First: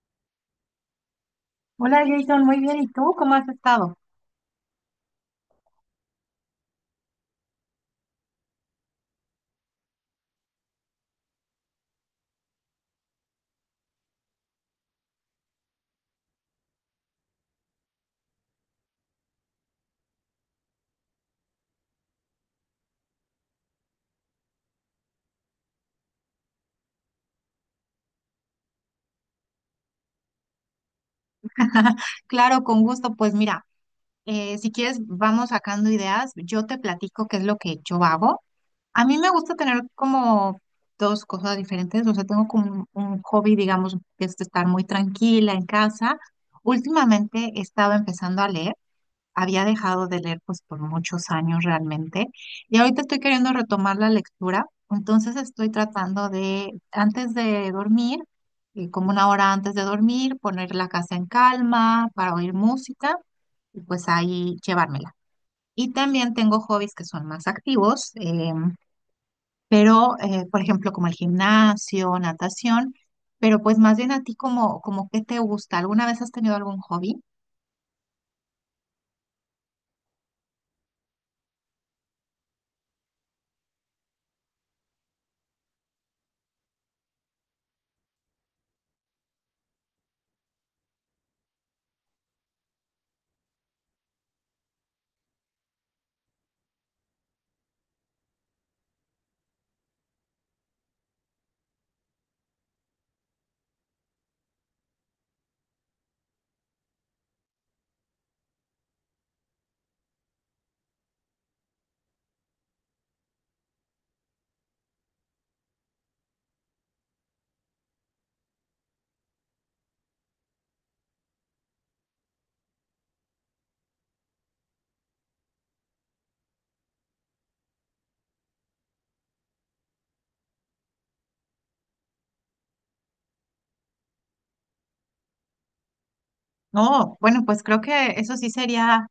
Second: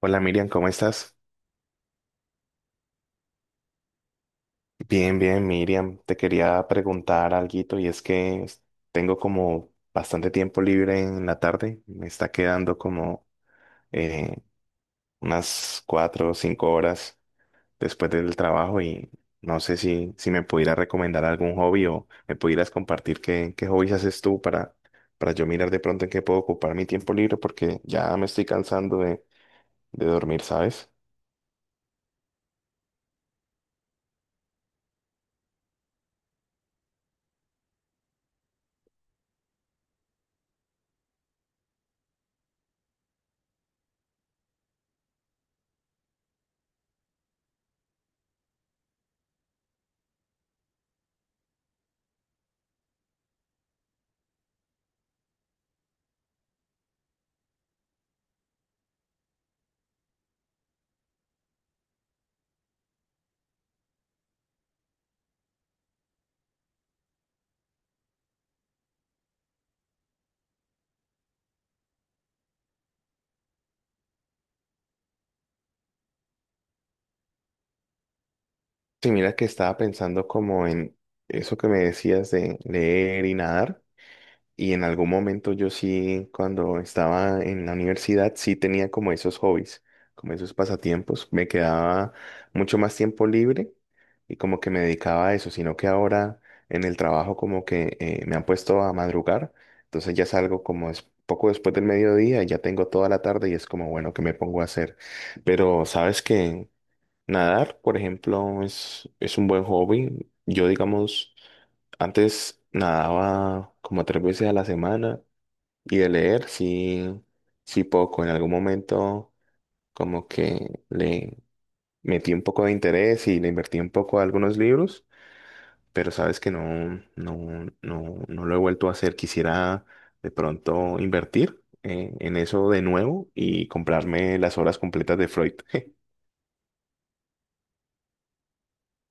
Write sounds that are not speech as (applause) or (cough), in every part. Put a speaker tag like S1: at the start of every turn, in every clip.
S1: Hola, Miriam, ¿cómo estás?
S2: Hola Jason, muy bien. ¿Y tú cómo has estado?
S1: Bien, bien, Miriam. Te quería preguntar alguito y tengo como bastante tiempo libre en la tarde. Me está quedando como eh, unas cuatro o cinco horas después del trabajo y no sé si me pudieras recomendar algún hobby o me pudieras compartir qué hobbies haces tú para yo mirar de pronto en qué puedo ocupar mi tiempo libre porque ya me estoy cansando de dormir, ¿sabes?
S2: (laughs) Claro, con gusto. Pues mira, si quieres vamos sacando ideas. Yo te platico qué es lo que yo hago. A mí me gusta tener como dos cosas diferentes. O sea, tengo como un hobby, digamos, que es estar muy tranquila en casa. Últimamente he estado empezando a leer. Había dejado de leer pues por muchos años realmente, y ahorita estoy queriendo retomar la lectura. Entonces estoy tratando de antes de dormir, como una hora antes de dormir, poner la casa en calma para oír música y pues ahí llevármela. Y también tengo hobbies que son más activos, pero por ejemplo como el gimnasio, natación, pero pues más bien a ti como, como qué te gusta. ¿Alguna vez has tenido algún hobby?
S1: Sí, mira que estaba pensando como en eso que me decías de leer y nadar. Y en algún momento yo sí, cuando estaba en la universidad, sí tenía como esos hobbies, como esos pasatiempos. Me quedaba mucho más tiempo libre y como que me dedicaba a eso, sino que ahora en el trabajo como que me han puesto a madrugar. Entonces ya salgo como es poco después del mediodía, y ya tengo toda la tarde y es como, bueno, ¿qué me pongo a hacer? Pero sabes que nadar, por ejemplo, es un buen hobby. Yo, digamos, antes nadaba como tres veces a la semana y de leer sí, sí poco. En algún momento como que le metí un poco de interés y le invertí un poco a algunos libros, pero sabes que no lo he vuelto a hacer. Quisiera de pronto invertir en eso de nuevo y comprarme las obras completas de Freud. (laughs)
S2: No, bueno, pues creo que eso sí sería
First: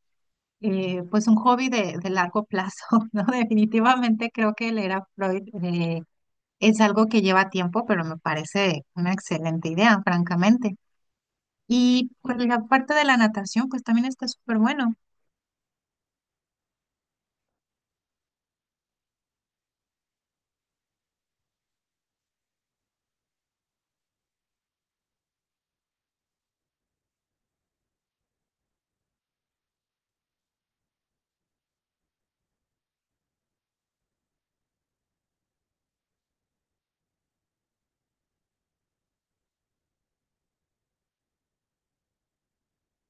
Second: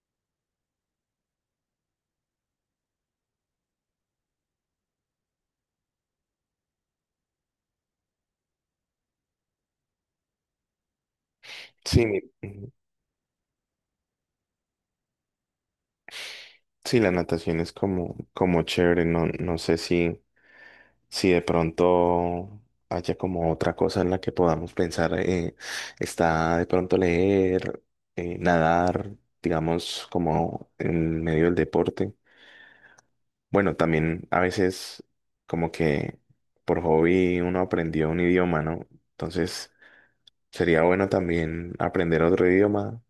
S2: pues un hobby de largo plazo, (laughs) ¿no? Definitivamente creo que leer a Freud es algo que lleva tiempo, pero me parece una excelente idea, francamente.
S1: Sí,
S2: Y
S1: mi-
S2: pues la parte de la natación, pues también está súper bueno.
S1: Sí, la natación es como, como chévere, no sé si de pronto haya como otra cosa en la que podamos pensar, está de pronto leer, nadar, digamos, como en medio del deporte. Bueno, también a veces como que por hobby uno aprendió un idioma, ¿no? Entonces sería bueno también aprender otro idioma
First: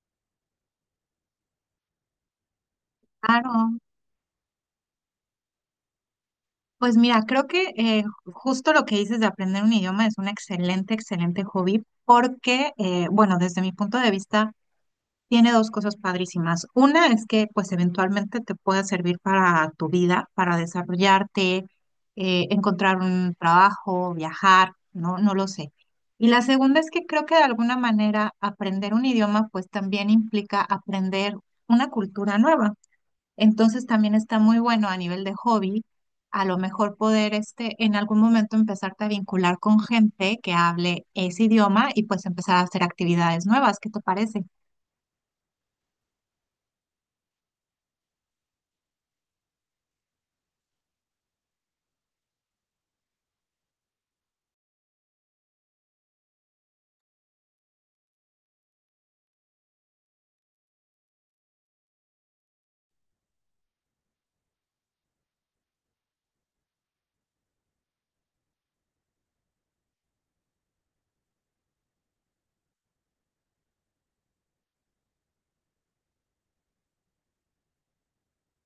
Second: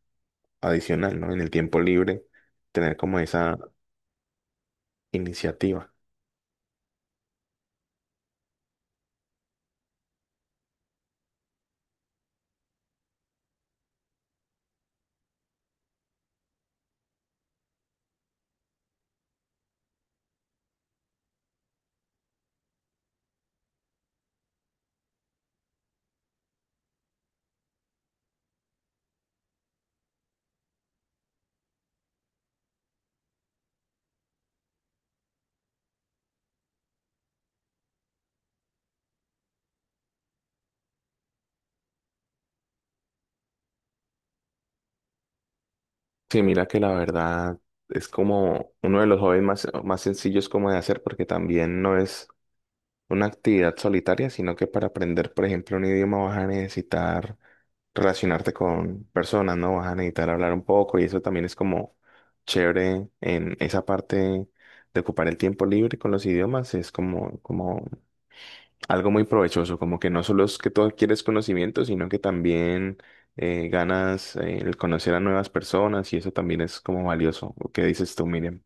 S1: adicional, ¿no? En el tiempo libre, tener como esa
S2: Claro.
S1: iniciativa.
S2: Pues mira, creo que justo lo que dices de aprender un idioma es un excelente, excelente hobby porque, bueno, desde mi punto de vista, tiene dos cosas padrísimas. Una es que pues eventualmente te pueda servir para tu vida, para desarrollarte, encontrar un trabajo, viajar, no, no lo sé. Y la segunda es que creo que de alguna manera aprender un idioma pues también implica aprender una cultura nueva. Entonces también está muy bueno a nivel de hobby, a lo mejor poder este en algún momento empezarte a vincular con gente que hable ese idioma y pues empezar a hacer actividades nuevas. ¿Qué te parece?
S1: Sí, mira que la verdad es como uno de los hobbies más, más sencillos como de hacer porque también no es una actividad solitaria, sino que para aprender, por ejemplo, un idioma vas a necesitar relacionarte con personas, ¿no? Vas a necesitar hablar un poco y eso también es como chévere en esa parte de ocupar el tiempo libre con los idiomas, es como, como algo muy provechoso, como que no solo es que tú adquieres conocimiento, sino que también ganas el conocer a nuevas personas y eso también es como valioso. ¿O ¿Qué dices tú, Miriam?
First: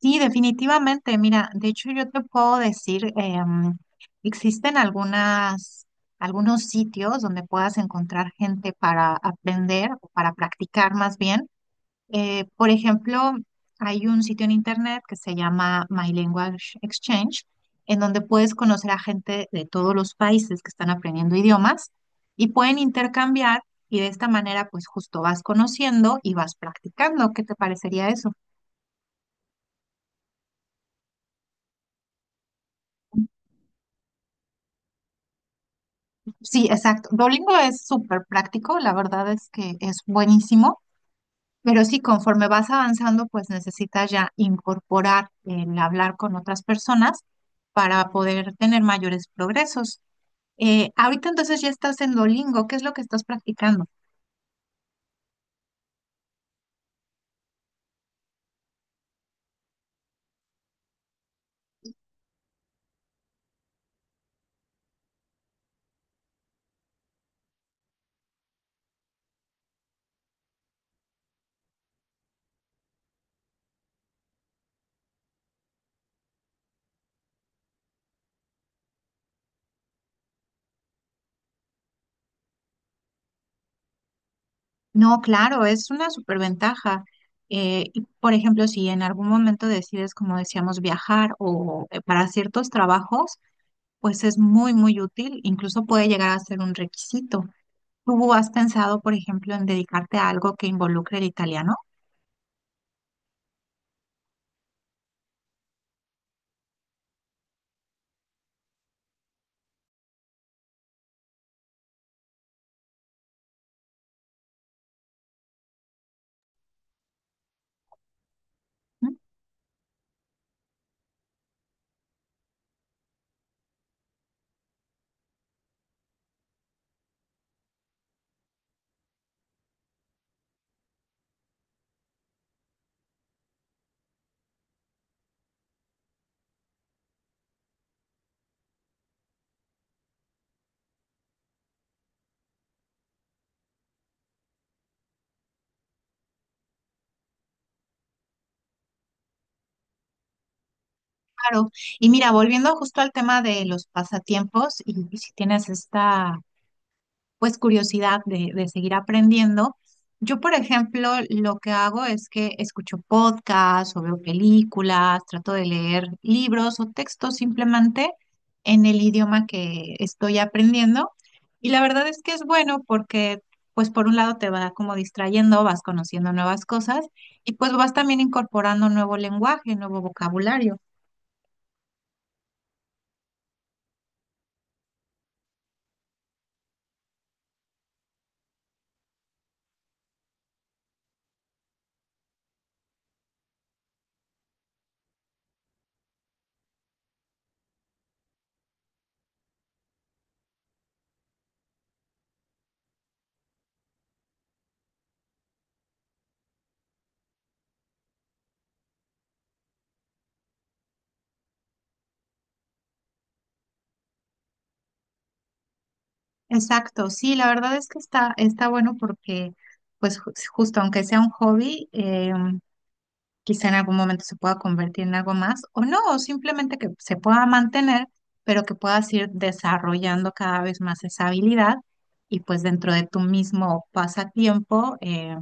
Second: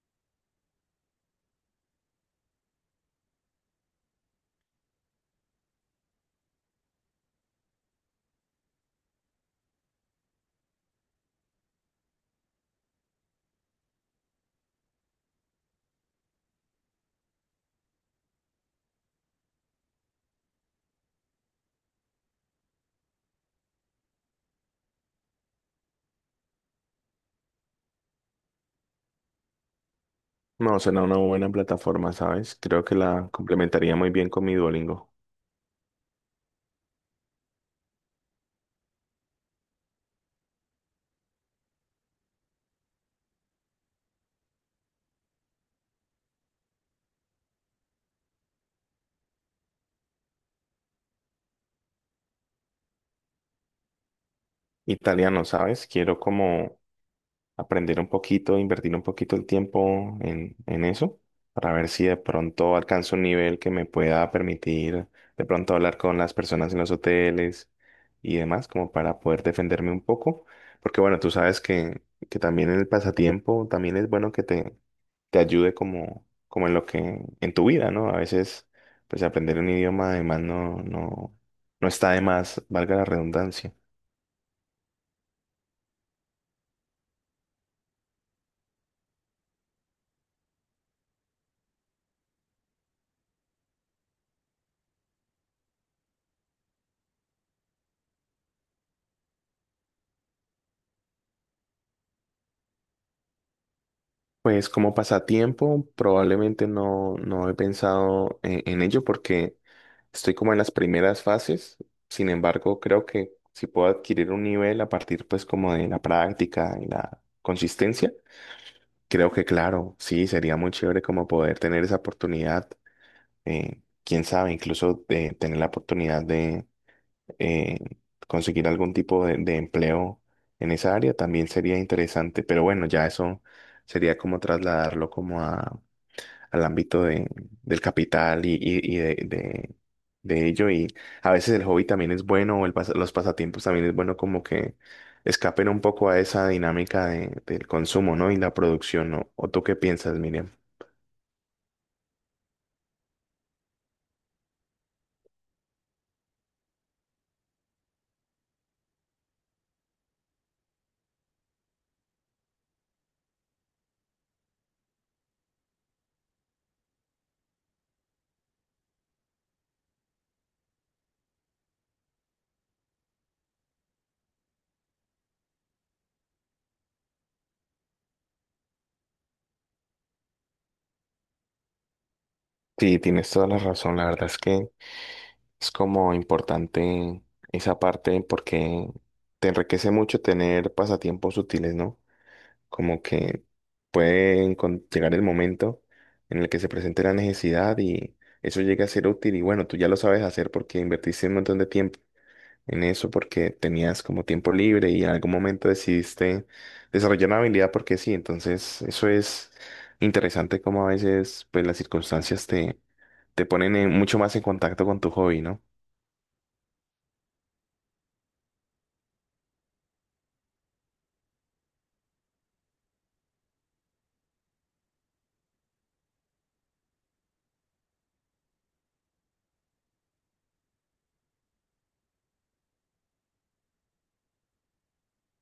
S2: Sí, definitivamente. Mira, de hecho yo te puedo decir, existen algunas, algunos sitios donde puedas encontrar gente para aprender o para practicar más bien. Por ejemplo, hay un sitio en internet que se llama My Language Exchange, en donde puedes conocer a gente de todos los países que están aprendiendo idiomas y pueden intercambiar, y de esta manera pues justo vas conociendo y vas practicando. ¿Qué te parecería eso?
S1: No, será una buena plataforma, ¿sabes? Creo que la complementaría muy bien con mi Duolingo.
S2: Sí, exacto. Duolingo es súper práctico, la verdad es que es buenísimo, pero sí, conforme vas avanzando, pues necesitas ya incorporar el hablar con otras personas para poder tener mayores progresos. Ahorita entonces ya estás en Duolingo, ¿qué es lo que estás practicando?
S1: Italiano, ¿sabes? Quiero como aprender un poquito, invertir un poquito el tiempo en eso, para ver si de pronto alcanzo un nivel que me pueda permitir de pronto hablar con las personas en los hoteles y demás, como para poder defenderme un poco. Porque bueno, tú sabes que también el pasatiempo también es bueno que te ayude como, como en lo que, en tu vida, ¿no? A veces, pues aprender un idioma además no está de más, valga la redundancia.
S2: No, claro, es una súper ventaja. Por ejemplo, si en algún momento decides, como decíamos, viajar o para ciertos trabajos, pues es muy, muy útil, incluso puede llegar a ser un requisito. ¿Tú has pensado, por ejemplo, en dedicarte a algo que involucre el italiano?
S1: Pues como pasatiempo, probablemente no he pensado en ello porque estoy como en las primeras fases. Sin embargo, creo que si puedo adquirir un nivel a partir pues como de la práctica y la consistencia,
S2: Mm.
S1: creo que claro, sí, sería muy chévere como poder tener esa oportunidad. Eh, quién sabe, incluso de tener la oportunidad de eh, conseguir algún tipo de empleo en esa área también sería interesante. Pero bueno, ya eso sería como trasladarlo como a al ámbito de, del capital y de ello. Y a veces el hobby también es bueno, o los pasatiempos también es bueno como que escapen un poco a esa dinámica de, del consumo, ¿no? Y la producción, ¿no? ¿O tú qué piensas, Miriam?
S2: Claro. Y mira, volviendo justo al tema de los pasatiempos, y si tienes esta pues curiosidad de seguir aprendiendo. Yo, por ejemplo, lo que hago es que escucho podcasts o veo películas, trato de leer libros o textos simplemente en el idioma que estoy aprendiendo. Y la verdad es que es bueno porque, pues, por un lado te va como distrayendo, vas conociendo nuevas cosas y pues vas también incorporando nuevo lenguaje, nuevo vocabulario.
S1: Sí, tienes toda la razón. La verdad es que es como importante esa parte porque te enriquece mucho tener pasatiempos útiles, ¿no? Como que puede llegar el momento en el que se presente la necesidad y eso llega a ser útil y bueno, tú ya lo sabes hacer porque invertiste un montón de tiempo en eso porque tenías como tiempo libre y en algún momento decidiste desarrollar una habilidad porque sí, entonces eso es interesante como a veces pues las circunstancias te ponen mucho más en contacto con tu hobby, ¿no?
S2: Exacto, sí, la verdad es que está, está bueno porque, pues, justo aunque sea un hobby, quizá en algún momento se pueda convertir en algo más o no, o simplemente que se pueda mantener, pero que puedas ir desarrollando cada vez más esa habilidad y pues dentro de tu mismo pasatiempo,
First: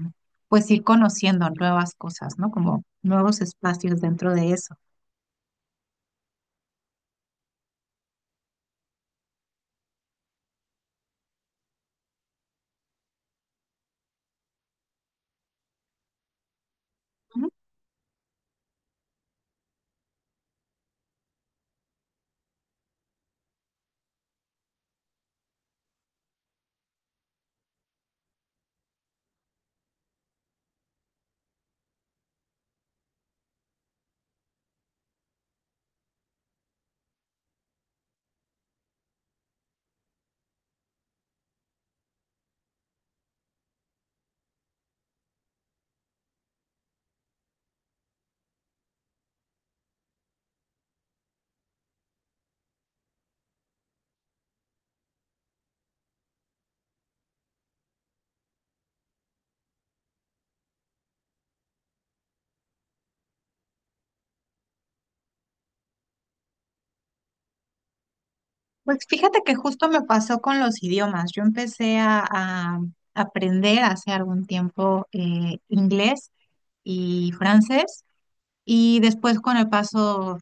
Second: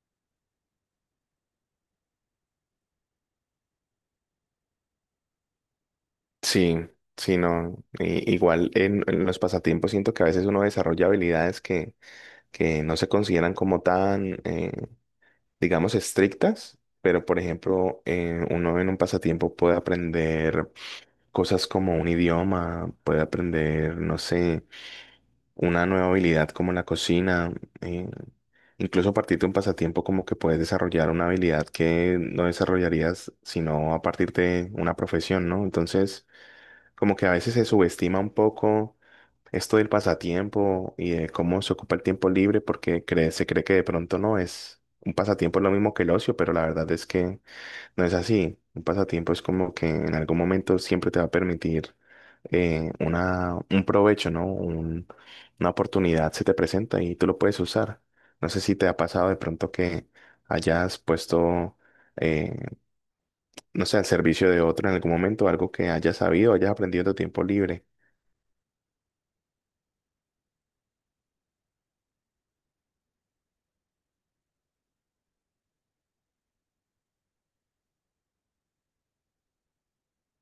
S2: pues ir conociendo nuevas cosas, ¿no? Como nuevos espacios dentro de eso.
S1: Sí, sí, no. Igual en los pasatiempos siento que a veces uno desarrolla habilidades que no se consideran como tan, digamos, estrictas, pero por
S2: Ujú.
S1: ejemplo, uno en un pasatiempo puede aprender cosas como un idioma, puede aprender, no sé, una nueva habilidad como la cocina, eh, incluso a partir de un pasatiempo como que puedes desarrollar una habilidad que no desarrollarías sino a partir de una profesión, ¿no? Entonces, como que a veces se subestima un poco esto del pasatiempo y de cómo se ocupa el tiempo libre, porque se cree que de pronto no es un pasatiempo es lo mismo que el ocio, pero la verdad es que no es así. Un pasatiempo es como que en algún momento siempre te va a permitir un provecho, ¿no? Una oportunidad se te presenta y tú lo puedes usar. No sé si te ha pasado de pronto que hayas puesto, eh, no sé, al servicio de otro en algún momento, algo que hayas sabido, hayas aprendido en tu tiempo libre.
S2: Pues fíjate que justo me pasó con los idiomas. Yo empecé a aprender hace algún tiempo inglés y francés. Y después con el paso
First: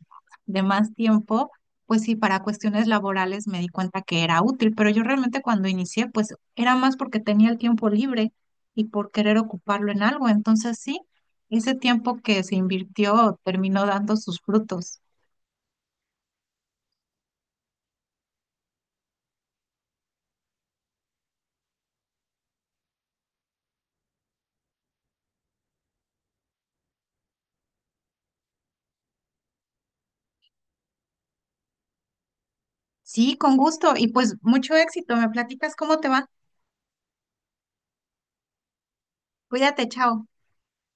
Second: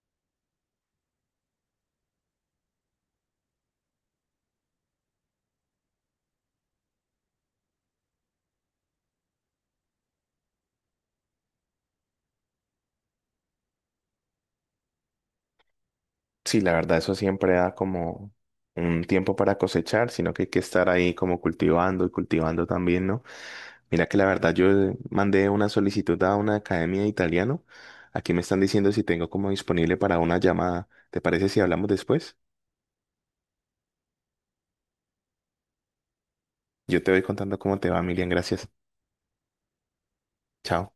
S2: de más tiempo, pues sí, para cuestiones laborales me di cuenta que era útil, pero yo realmente cuando inicié, pues era más porque tenía el tiempo libre y por querer ocuparlo en algo. Entonces sí, ese tiempo que se invirtió terminó dando sus frutos.
S1: Sí, la verdad, eso siempre da como un tiempo para cosechar, sino que hay que estar ahí como cultivando y cultivando también, ¿no? Mira que la verdad, yo mandé una solicitud a una academia de italiano. Aquí me están diciendo si tengo como disponible para una llamada. ¿Te parece si hablamos después?
S2: Sí, con gusto y pues mucho éxito. ¿Me platicas cómo te va?
S1: Yo te voy contando cómo te va, Miriam. Gracias.
S2: Cuídate, chao.
S1: Chao.